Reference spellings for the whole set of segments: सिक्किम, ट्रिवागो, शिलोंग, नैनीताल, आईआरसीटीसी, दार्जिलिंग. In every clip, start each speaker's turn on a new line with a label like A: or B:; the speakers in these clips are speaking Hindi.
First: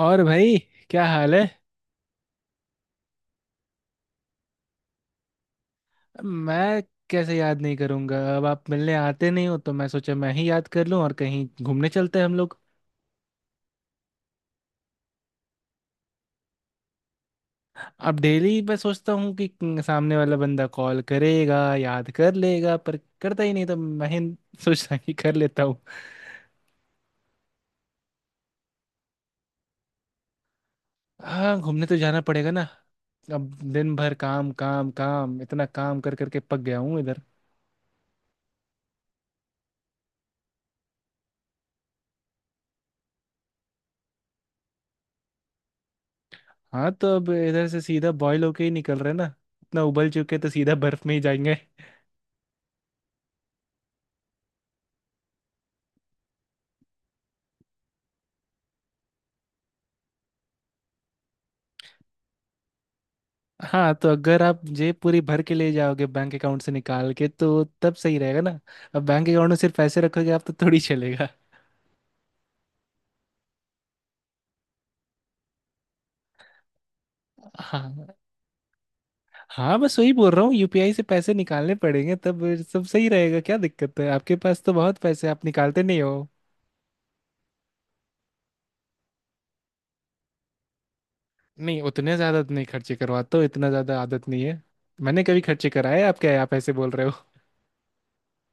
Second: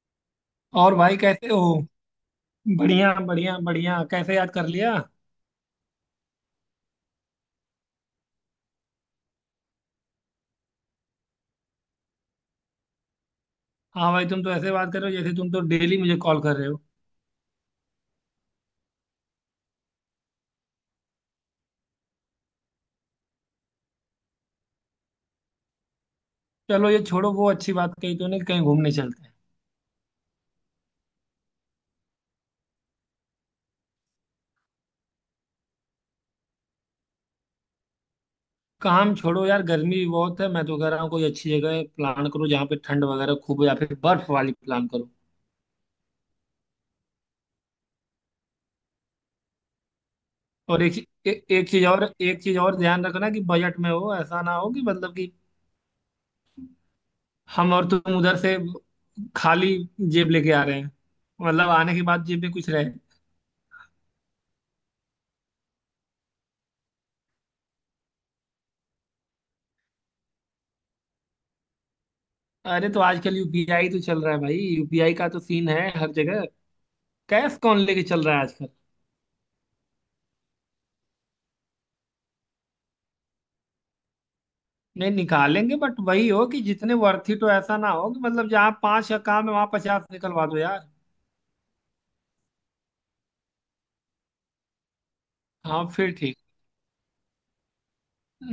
A: और भाई,
B: और
A: क्या
B: भाई
A: हाल
B: कैसे
A: है।
B: हो? बढ़िया बढ़िया बढ़िया। कैसे याद कर लिया?
A: मैं कैसे याद नहीं करूंगा? अब आप मिलने आते नहीं हो, तो मैं सोचा मैं ही याद कर लूं। और कहीं घूमने चलते हैं हम लोग।
B: हाँ भाई, तुम तो ऐसे बात कर रहे हो जैसे तुम तो डेली मुझे कॉल कर रहे हो।
A: अब डेली मैं सोचता हूँ कि सामने वाला बंदा कॉल करेगा, याद कर लेगा, पर करता ही नहीं, तो मैं ही सोचता कि कर लेता हूँ।
B: चलो, ये छोड़ो। वो अच्छी बात कही तूने कि कहीं घूमने चलते हैं।
A: हाँ, घूमने तो जाना पड़ेगा ना। अब दिन भर काम काम काम, इतना काम कर करके पक गया हूँ इधर।
B: काम छोड़ो यार, गर्मी भी बहुत है। मैं तो कह रहा हूँ कोई अच्छी जगह प्लान करो जहाँ पे ठंड वगैरह खूब हो, या फिर बर्फ वाली प्लान करो।
A: हाँ, तो अब इधर से सीधा बॉयल होके ही निकल रहे हैं ना। इतना उबल चुके हैं, तो सीधा
B: और एक
A: बर्फ में ही जाएंगे।
B: एक चीज और ध्यान रखना कि बजट में हो। ऐसा ना हो कि मतलब कि हम और तुम उधर से खाली जेब लेके आ रहे हैं। मतलब आने के बाद जेब में कुछ रहे।
A: हाँ, तो अगर आप जेब पूरी भर के ले जाओगे बैंक अकाउंट से निकाल के, तो तब सही रहेगा ना। अब बैंक अकाउंट में सिर्फ पैसे रखोगे आप, तो थोड़ी चलेगा।
B: अरे, तो आजकल यूपीआई तो चल रहा है भाई, यूपीआई का तो सीन है हर जगह। कैश कौन लेके
A: हाँ।
B: चल रहा है आजकल?
A: हाँ, बस वही बोल रहा हूँ, यूपीआई से पैसे निकालने पड़ेंगे तब सब सही रहेगा। क्या दिक्कत है? आपके पास तो बहुत
B: नहीं
A: पैसे हैं, आप
B: निकालेंगे,
A: निकालते
B: बट
A: नहीं हो।
B: वही हो कि जितने वर्थ इट हो। ऐसा ना हो कि मतलब जहाँ पांच का काम है वहां 50 निकलवा दो यार।
A: नहीं, उतने ज्यादा तो नहीं खर्चे करवाते हो, इतना ज्यादा आदत नहीं है। मैंने कभी खर्चे
B: हाँ,
A: कराए?
B: फिर
A: आप
B: ठीक।
A: क्या, आप ऐसे बोल रहे हो।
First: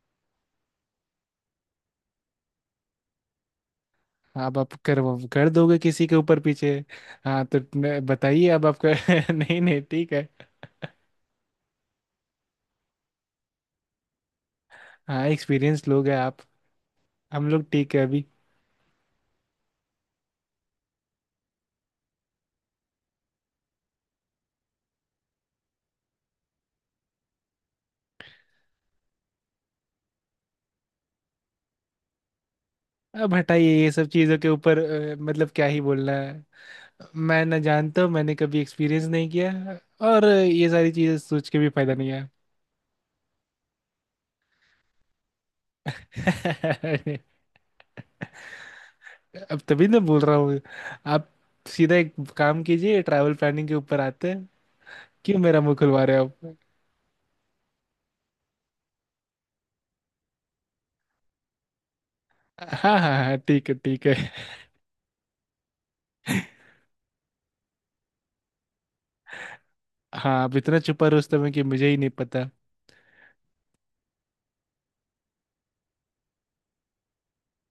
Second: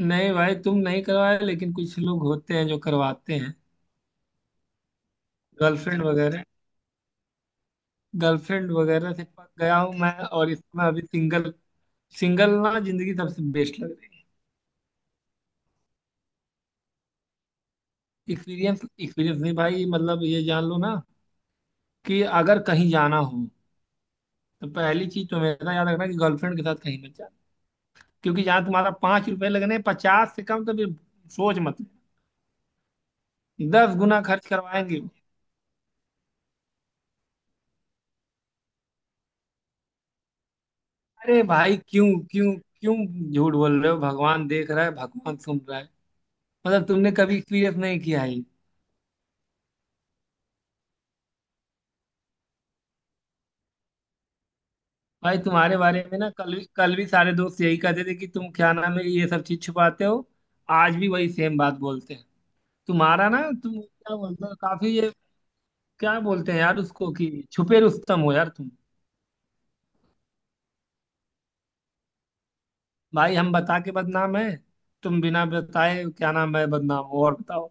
B: नहीं भाई, तुम नहीं करवाए, लेकिन कुछ लोग होते हैं जो करवाते हैं।
A: अब आप कर कर दोगे
B: गर्लफ्रेंड
A: किसी के ऊपर
B: वगैरह।
A: पीछे। हाँ, तो बताइए अब
B: गर्लफ्रेंड
A: आपका।
B: वगैरह से पक
A: नहीं
B: गया
A: नहीं,
B: हूँ मैं।
A: ठीक है।
B: और इसमें अभी सिंगल। सिंगल ना, जिंदगी सबसे बेस्ट लग रही
A: हाँ, एक्सपीरियंस लोग हैं आप। हम लोग ठीक है अभी।
B: है। एक्सपीरियंस। एक्सपीरियंस नहीं भाई, मतलब ये जान लो ना कि अगर कहीं जाना हो तो पहली चीज तो मेरा याद रखना कि गर्लफ्रेंड के साथ कहीं मत जाना। क्योंकि जहां तुम्हारा 5 रुपए लगने, 50 से कम तो फिर सोच मत
A: अब हटाइए
B: लेना।
A: ये
B: दस
A: सब
B: गुना
A: चीज़ों
B: खर्च
A: के ऊपर।
B: करवाएंगे।
A: मतलब क्या ही बोलना है। मैं ना जानता हूँ, मैंने कभी एक्सपीरियंस नहीं किया। और ये सारी चीज़ें
B: अरे
A: सोच के भी
B: भाई
A: फायदा
B: क्यों
A: नहीं है।
B: क्यों क्यों? झूठ बोल रहे हो, भगवान देख रहा है, भगवान सुन रहा है। मतलब तुमने कभी एक्सपीरियंस नहीं किया है ये।
A: अब तभी ना बोल रहा हूँ। आप सीधा एक काम कीजिए, ट्रैवल प्लानिंग के ऊपर आते हैं।
B: भाई
A: क्यों मेरा
B: तुम्हारे
A: मुंह
B: बारे
A: खुलवा
B: में
A: रहे हो
B: ना,
A: आप?
B: कल भी सारे दोस्त यही कहते थे कि तुम क्या नाम है ये सब चीज छुपाते हो। आज भी वही सेम बात बोलते हैं।
A: हाँ हाँ
B: तुम्हारा
A: हाँ,
B: ना,
A: ठीक है
B: तुम
A: ठीक है।
B: क्या बोलते हो काफी ये, क्या बोलते हैं यार उसको, कि छुपे रुस्तम हो यार तुम।
A: हाँ, आप इतना छुपा रुस्तम है कि मुझे ही नहीं पता।
B: भाई, हम बता के बदनाम है, तुम बिना बताए क्या नाम है बदनाम हो। और बताओ।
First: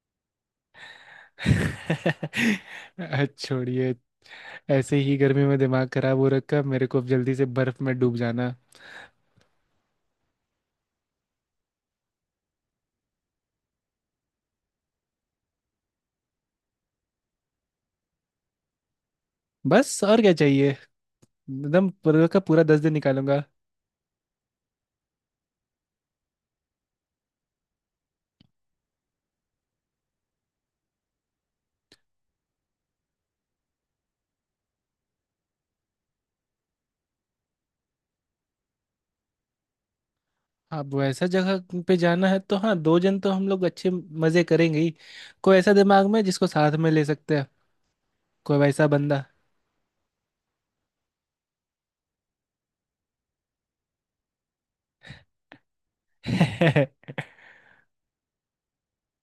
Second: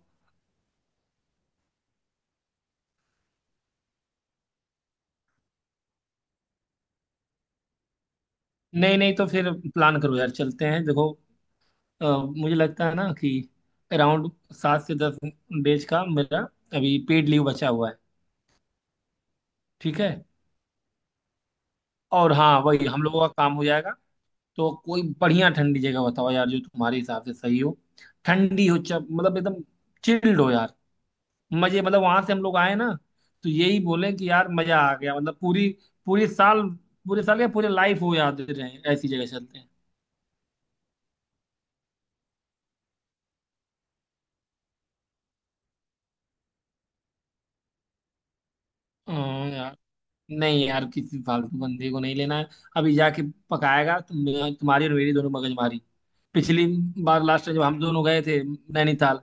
A: छोड़िए। ऐसे ही गर्मी में दिमाग खराब हो रखा मेरे को, अब जल्दी से बर्फ में डूब जाना।
B: नहीं नहीं, तो फिर प्लान करो यार, चलते हैं देखो। अ, मुझे लगता है ना कि अराउंड 7 से 10 डेज का मेरा अभी पेड लीव बचा हुआ है।
A: बस
B: ठीक है।
A: और क्या चाहिए। एकदम पूरा
B: और
A: का
B: हाँ,
A: पूरा दस
B: वही
A: दिन
B: हम लोगों का
A: निकालूंगा।
B: काम हो जाएगा। तो कोई बढ़िया ठंडी जगह बताओ यार जो तुम्हारे हिसाब से सही हो। ठंडी हो, चप मतलब एकदम चिल्ड हो यार। मजे, मतलब वहां से हम लोग आए ना तो यही बोले कि यार मजा आ गया। मतलब पूरी, पूरी साल, पूरे साल या पूरे लाइफ हो, याद रहे, ऐसी जगह चलते हैं।
A: अब ऐसा जगह पे जाना है तो हाँ, दो जन तो हम लोग अच्छे मजे करेंगे ही। कोई ऐसा दिमाग में जिसको साथ में ले सकते हैं, कोई वैसा बंदा।
B: हाँ यार। नहीं यार, किसी फालतू बंदे को नहीं लेना है। अभी जाके पकाएगा तुम, तुम्हारी और मेरी दोनों मगजमारी। पिछली बार, लास्ट जब हम दोनों गए थे नैनीताल,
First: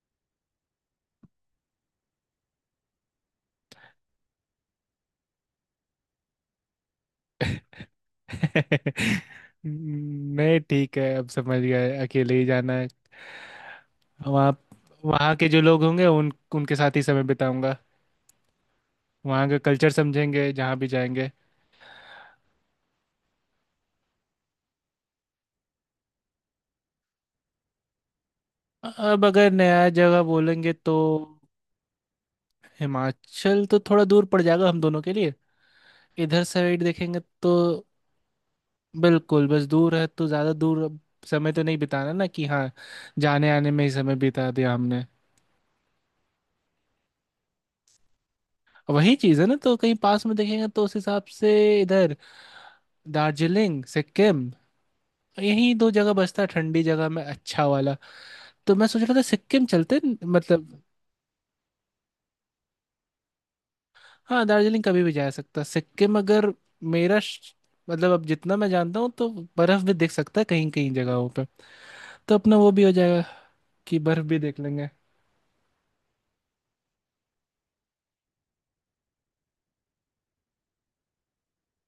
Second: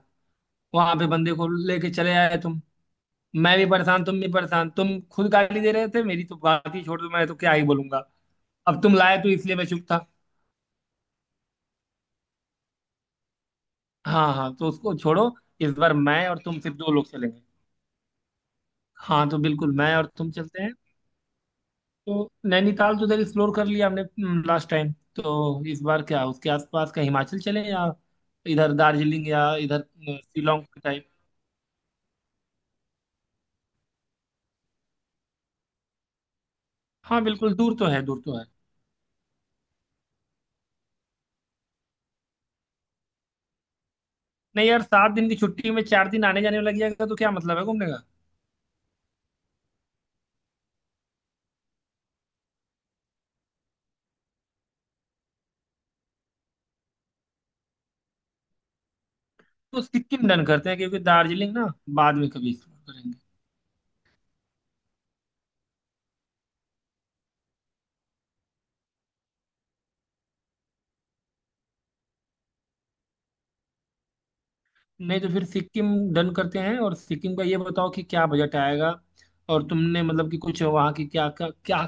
B: वहां पे बंदे को लेके चले आए तुम। मैं भी परेशान, तुम भी परेशान, तुम खुद गाली दे रहे थे। मेरी तो बात ही छोड़ दो, मैं तो क्या ही बोलूंगा। अब तुम लाए तो इसलिए मैं चुप था।
A: नहीं, ठीक है, अब समझ गए अकेले ही जाना है।
B: हाँ हाँ,
A: वहाँ
B: तो उसको छोड़ो।
A: वहाँ के जो
B: इस
A: लोग
B: बार
A: होंगे
B: मैं
A: उन
B: और तुम
A: उनके
B: सिर्फ दो
A: साथ ही
B: लोग
A: समय
B: चलेंगे।
A: बिताऊंगा।
B: हाँ, तो
A: वहाँ का
B: बिल्कुल
A: कल्चर
B: मैं और तुम
A: समझेंगे
B: चलते हैं।
A: जहाँ भी जाएंगे।
B: तो नैनीताल तो उधर एक्सप्लोर कर लिया हमने लास्ट टाइम। तो इस बार क्या, उसके आसपास का हिमाचल चलें, या इधर
A: अब
B: दार्जिलिंग,
A: अगर
B: या इधर
A: नया जगह
B: शिलोंग
A: बोलेंगे, तो
B: टाइप।
A: हिमाचल तो थोड़ा दूर पड़ जाएगा हम दोनों के लिए। इधर साइड देखेंगे
B: हाँ बिल्कुल,
A: तो
B: दूर तो है, दूर तो है।
A: बिल्कुल, बस दूर है, तो ज़्यादा दूर अब समय तो नहीं बिताना ना कि हाँ, जाने आने में ही समय बिता
B: नहीं
A: दिया
B: यार,
A: हमने।
B: 7 दिन की छुट्टी में 4 दिन आने जाने में लग जाएगा तो क्या मतलब है घूमने का।
A: वही चीज़ है ना, तो कहीं पास में देखेंगे तो उस हिसाब से इधर दार्जिलिंग, सिक्किम, यही दो जगह बचता है ठंडी जगह में अच्छा वाला। तो मैं सोच रहा था सिक्किम
B: तो
A: चलते हैं,
B: सिक्किम डन करते हैं,
A: मतलब।
B: क्योंकि दार्जिलिंग ना बाद में कभी एक्सप्लोर करेंगे।
A: हाँ, दार्जिलिंग कभी भी जा सकता है। सिक्किम अगर मेरा मतलब, अब जितना मैं जानता हूँ तो बर्फ भी देख सकता है कहीं कहीं जगहों पे। तो अपना वो भी हो जाएगा कि बर्फ भी देख लेंगे।
B: नहीं तो फिर सिक्किम डन करते हैं। और सिक्किम का ये बताओ कि क्या बजट आएगा। और तुमने मतलब कि कुछ वहाँ की क्या क्या, क्या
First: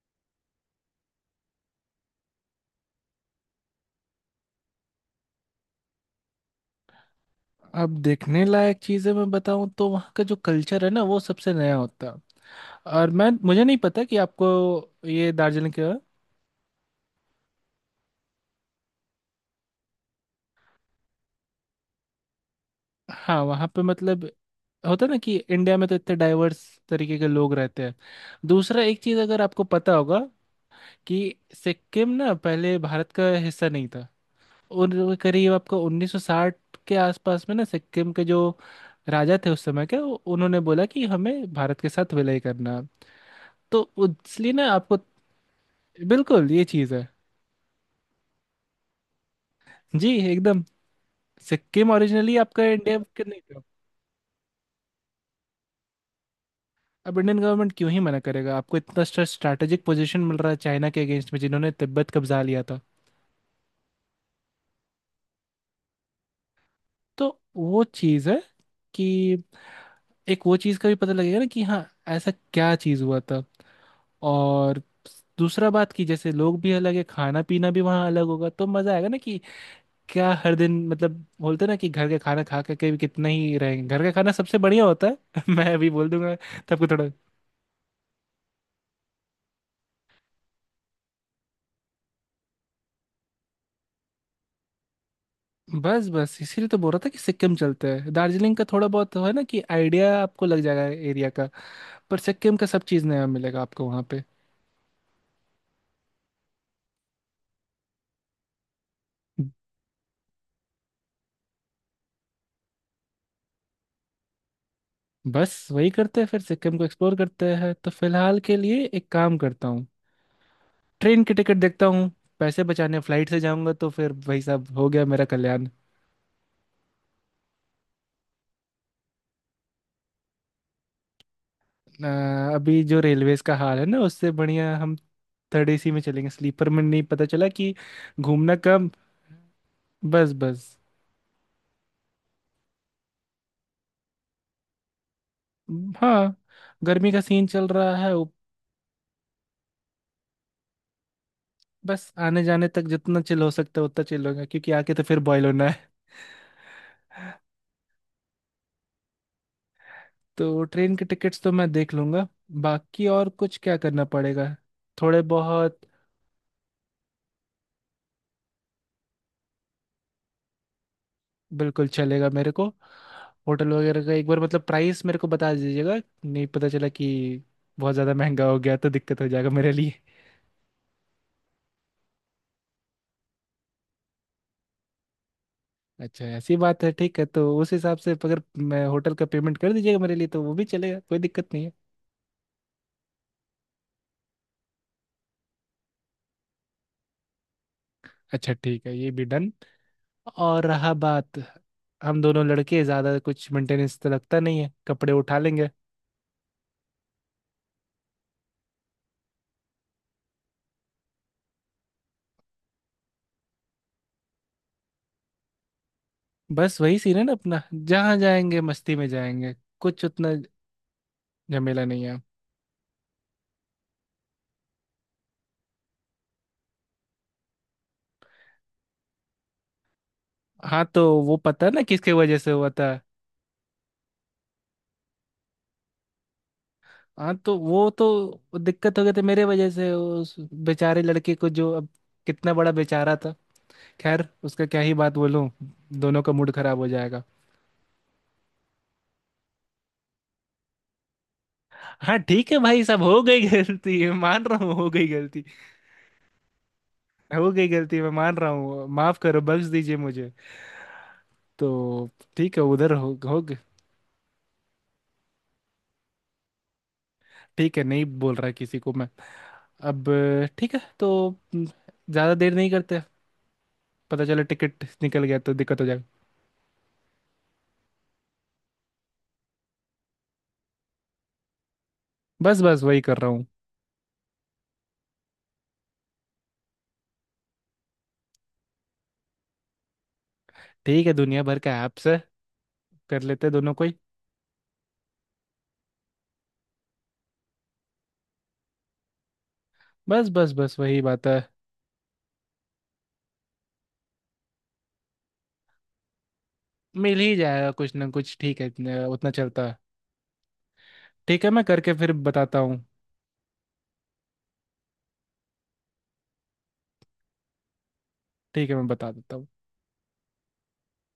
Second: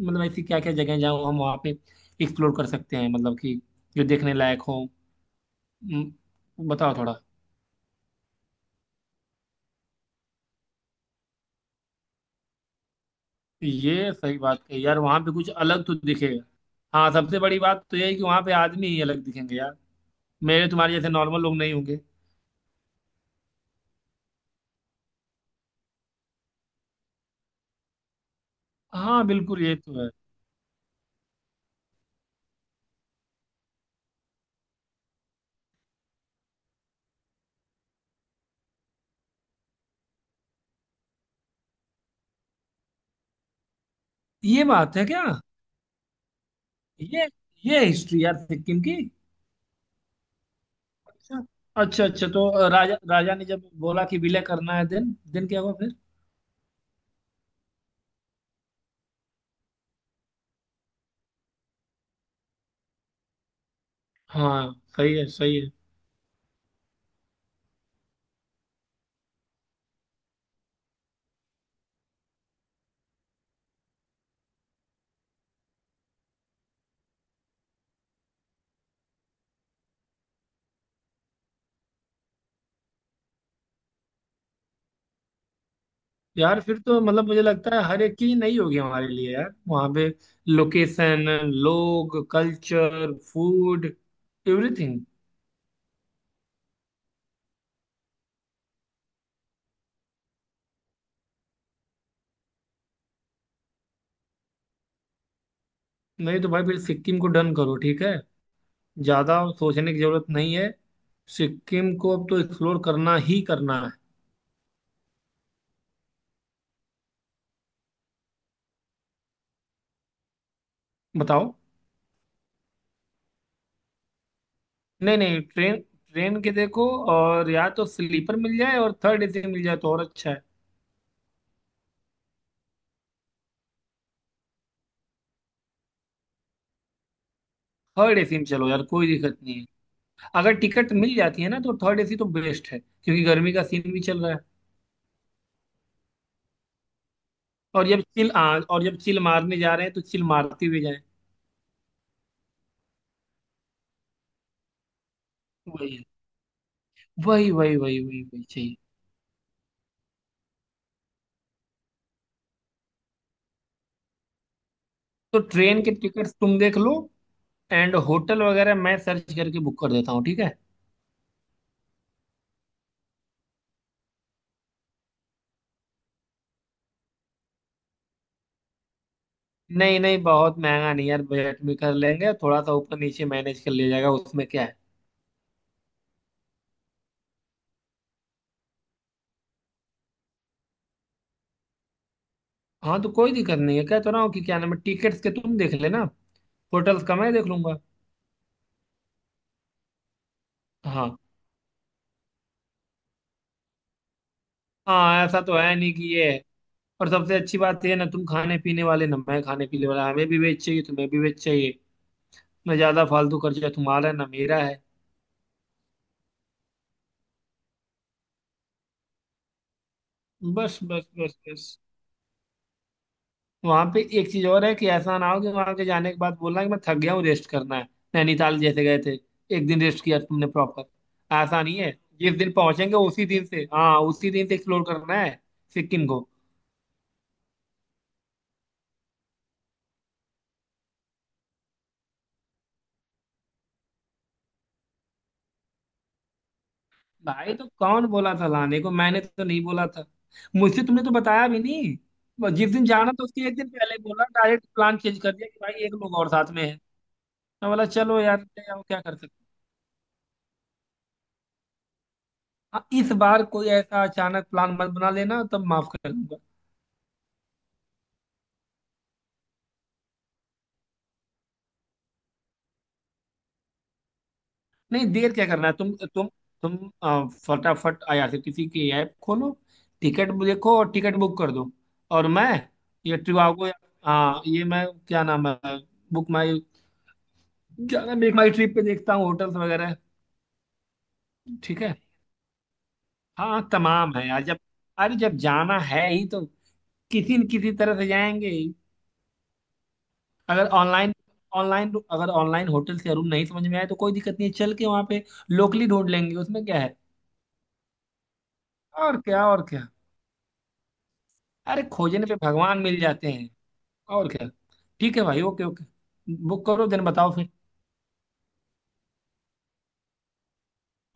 B: मतलब ऐसी क्या क्या जगह जहाँ हम वहाँ पे एक्सप्लोर कर सकते हैं, मतलब कि जो देखने लायक हो। बताओ थोड़ा।
A: अब देखने लायक चीज़ें मैं बताऊँ तो वहाँ का जो कल्चर है ना, वो सबसे नया होता है। और मैं मुझे नहीं पता
B: ये
A: कि
B: सही
A: आपको
B: बात है यार, वहाँ
A: ये
B: पे कुछ
A: दार्जिलिंग
B: अलग
A: का।
B: तो दिखेगा। हाँ, सबसे बड़ी बात तो यही कि वहाँ पे आदमी ही अलग दिखेंगे यार। मेरे तुम्हारे जैसे नॉर्मल लोग नहीं होंगे।
A: हाँ, वहाँ पे मतलब होता है ना कि इंडिया में तो इतने डाइवर्स तरीके के लोग रहते हैं। दूसरा एक चीज़
B: हाँ
A: अगर
B: बिल्कुल,
A: आपको
B: ये
A: पता
B: तो है।
A: होगा कि सिक्किम ना पहले भारत का हिस्सा नहीं था, और वो करीब आपको 1960 के आसपास में ना सिक्किम के जो राजा थे उस समय के, उन्होंने बोला कि हमें भारत के साथ विलय करना। तो इसलिए
B: ये
A: ना
B: बात
A: आपको।
B: है क्या?
A: बिल्कुल ये चीज़ है
B: ये ये हिस्ट्री यार, सिक्किम की।
A: जी, एकदम।
B: अच्छा
A: सिक्किम
B: अच्छा अच्छा,
A: ओरिजिनली
B: तो
A: आपका
B: राजा
A: इंडिया का
B: राजा
A: नहीं
B: ने
A: था।
B: जब बोला कि विलय करना है, देन देन क्या हुआ फिर?
A: अब इंडियन गवर्नमेंट क्यों ही मना करेगा, आपको इतना स्ट्रैटेजिक पोजीशन मिल रहा है चाइना के अगेंस्ट में, जिन्होंने तिब्बत कब्जा लिया था।
B: हाँ सही है, सही है।
A: तो वो चीज़ है कि एक वो चीज़ का भी पता लगेगा ना कि हाँ, ऐसा क्या चीज़ हुआ था। और दूसरा बात कि जैसे लोग भी अलग है, खाना पीना भी वहाँ अलग होगा, तो मजा आएगा ना कि क्या हर दिन मतलब बोलते ना कि घर का खाना खा करके भी कितना ही रहेंगे, घर का खाना सबसे बढ़िया होता है। मैं अभी बोल दूंगा।
B: यार
A: तब
B: फिर
A: को
B: तो
A: थोड़ा
B: मतलब मुझे लगता है हर एक चीज नई होगी हमारे लिए यार वहाँ पे। लोकेशन, लोग, कल्चर, फूड, एवरीथिंग।
A: बस बस इसीलिए तो बोल रहा था कि सिक्किम चलते हैं। दार्जिलिंग का थोड़ा बहुत है ना कि आइडिया आपको लग जाएगा एरिया का, पर सिक्किम का सब चीज़ नया मिलेगा आपको वहाँ पे।
B: नहीं तो भाई, फिर सिक्किम को डन करो, ठीक है। ज्यादा सोचने की जरूरत नहीं है। सिक्किम को अब तो एक्सप्लोर करना ही करना है।
A: बस वही करते हैं, फिर सिक्किम को एक्सप्लोर करते हैं। तो फिलहाल के लिए एक काम करता हूँ, ट्रेन की
B: बताओ।
A: टिकट देखता हूँ। पैसे बचाने फ्लाइट से जाऊंगा तो फिर भाई साहब हो गया
B: नहीं
A: मेरा
B: नहीं,
A: कल्याण।
B: ट्रेन ट्रेन के देखो। और या तो स्लीपर मिल जाए, और थर्ड एसी मिल जाए तो और अच्छा है।
A: अ, अभी जो रेलवेज का हाल है ना, उससे बढ़िया हम थर्ड एसी में चलेंगे, स्लीपर में नहीं। पता चला कि
B: थर्ड एसी में
A: घूमना
B: चलो यार,
A: कब।
B: कोई दिक्कत नहीं है।
A: बस
B: अगर
A: बस।
B: टिकट मिल जाती है ना तो थर्ड एसी तो बेस्ट है, क्योंकि गर्मी का सीन भी चल रहा है।
A: हाँ, गर्मी का सीन चल रहा है वो।
B: और जब चिल मारने जा रहे हैं तो चिल मारते हुए जाएं।
A: बस आने जाने तक जितना चिल हो सकता है उतना चिल होगा, क्योंकि आके तो फिर बॉयल होना है।
B: वही है, वही वही वही वही वही चाहिए।
A: तो ट्रेन के टिकट्स तो मैं देख लूंगा। बाकी और कुछ क्या करना पड़ेगा, थोड़े
B: तो
A: बहुत।
B: ट्रेन के टिकट्स तुम देख लो, एंड होटल वगैरह मैं सर्च करके बुक कर देता हूँ, ठीक है।
A: बिल्कुल चलेगा मेरे को। होटल वगैरह का एक बार मतलब प्राइस मेरे को बता दीजिएगा। नहीं, पता चला कि बहुत ज़्यादा महंगा हो गया तो दिक्कत हो जाएगा मेरे लिए।
B: नहीं नहीं, बहुत महंगा नहीं यार, बजट में कर लेंगे, थोड़ा सा ऊपर नीचे मैनेज कर लिया जाएगा, उसमें क्या है।
A: अच्छा, ऐसी बात है। ठीक है, तो उस हिसाब से अगर मैं होटल का पेमेंट कर दीजिएगा मेरे लिए, तो वो भी चलेगा, कोई दिक्कत नहीं है।
B: हाँ, तो कोई दिक्कत नहीं है, कहता रहा हूँ कि क्या नाम है, टिकट्स के तुम देख लेना, होटल्स का मैं देख लूंगा।
A: अच्छा, ठीक है, ये भी डन। और रहा
B: हाँ
A: बात, हम दोनों लड़के ज़्यादा कुछ मेंटेनेंस तो लगता नहीं है, कपड़े
B: हाँ,
A: उठा
B: ऐसा तो
A: लेंगे।
B: है नहीं कि ये। और सबसे अच्छी बात ये है ना, तुम खाने पीने वाले ना, मैं खाने पीने वाला, हमें भी वेज चाहिए, तुम्हें भी वेज चाहिए। ना ज्यादा फालतू खर्चा तुम्हारा है, ना मेरा है।
A: बस वही सीन है ना अपना, जहाँ जाएंगे मस्ती में जाएंगे, कुछ उतना
B: बस बस बस बस।
A: झमेला नहीं है।
B: वहां पे एक चीज और है कि ऐसा ना हो कि वहां के जाने के बाद बोलना कि मैं थक गया हूँ, रेस्ट करना है। नैनीताल जैसे गए थे, एक दिन रेस्ट किया तुमने
A: हाँ,
B: प्रॉपर।
A: तो वो
B: ऐसा
A: पता
B: नहीं
A: ना
B: है।
A: किसके
B: जिस
A: वजह से
B: दिन
A: हुआ था।
B: पहुंचेंगे उसी दिन से, हाँ उसी दिन से एक्सप्लोर करना है सिक्किम को।
A: हाँ, तो वो तो दिक्कत हो गई थी मेरे वजह से, उस बेचारे लड़के को जो अब, कितना बड़ा बेचारा था, खैर उसका क्या ही बात बोलूं, दोनों का मूड खराब हो जाएगा।
B: भाई तो कौन बोला था लाने को, मैंने तो नहीं बोला था। मुझसे तुमने तो बताया भी नहीं।
A: हाँ, ठीक है
B: जिस
A: भाई
B: दिन
A: साहब,
B: जाना
A: हो
B: था
A: गई
B: उसके एक दिन
A: गलती
B: पहले
A: मैं
B: बोला,
A: मान रहा
B: डायरेक्ट
A: हूँ, हो
B: प्लान
A: गई
B: चेंज कर
A: गलती।
B: दिया कि भाई एक लोग और साथ में है।
A: हो गई
B: मैं बोला
A: गलती मैं
B: चलो
A: मान
B: यार
A: रहा
B: ले आओ,
A: हूँ,
B: क्या कर
A: माफ
B: सकते
A: करो,
B: हैं।
A: बख्श दीजिए मुझे। तो ठीक है,
B: हाँ,
A: उधर
B: इस
A: हो
B: बार
A: गए।
B: कोई ऐसा अचानक प्लान मत बना लेना, तब माफ कर दूंगा।
A: ठीक है, नहीं बोल रहा किसी को मैं अब। ठीक है, तो ज्यादा देर नहीं करते, पता चला टिकट
B: नहीं,
A: निकल
B: देर
A: गया
B: क्या
A: तो
B: करना है,
A: दिक्कत हो
B: तुम
A: जाएगी।
B: तुम तुम अ, फटाफट आईआरसीटीसी की ऐप खोलो, टिकट देखो और टिकट बुक कर दो। और मैं,
A: बस बस, वही
B: ये
A: कर रहा हूँ।
B: ट्रिवागो, हाँ ये मैं क्या नाम है, बुक माई, ज्यादा मेक माई ट्रिप पे देखता हूँ होटल्स वगैरह।
A: ठीक है, दुनिया भर का
B: ठीक है।
A: ऐप्स है, कर लेते हैं
B: हाँ
A: दोनों को ही।
B: तमाम है यार, जब अरे जब जाना है ही तो किसी न किसी तरह से जाएंगे ही।
A: बस बस
B: अगर
A: बस, वही
B: ऑनलाइन
A: बात है।
B: ऑनलाइन अगर ऑनलाइन होटल से रूम नहीं समझ में आए तो कोई दिक्कत नहीं है, चल के वहां पे लोकली ढूंढ लेंगे, उसमें क्या है।
A: मिल ही जाएगा कुछ ना कुछ, ठीक है,
B: और
A: उतना
B: क्या, और
A: चलता है।
B: क्या।
A: ठीक है, मैं
B: अरे
A: करके फिर
B: खोजने पे
A: बताता
B: भगवान
A: हूँ।
B: मिल जाते हैं। और क्या। ठीक है भाई, ओके ओके, बुक करो, दिन बताओ फिर।
A: ठीक है, मैं बता देता हूँ।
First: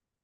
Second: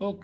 B: ओके।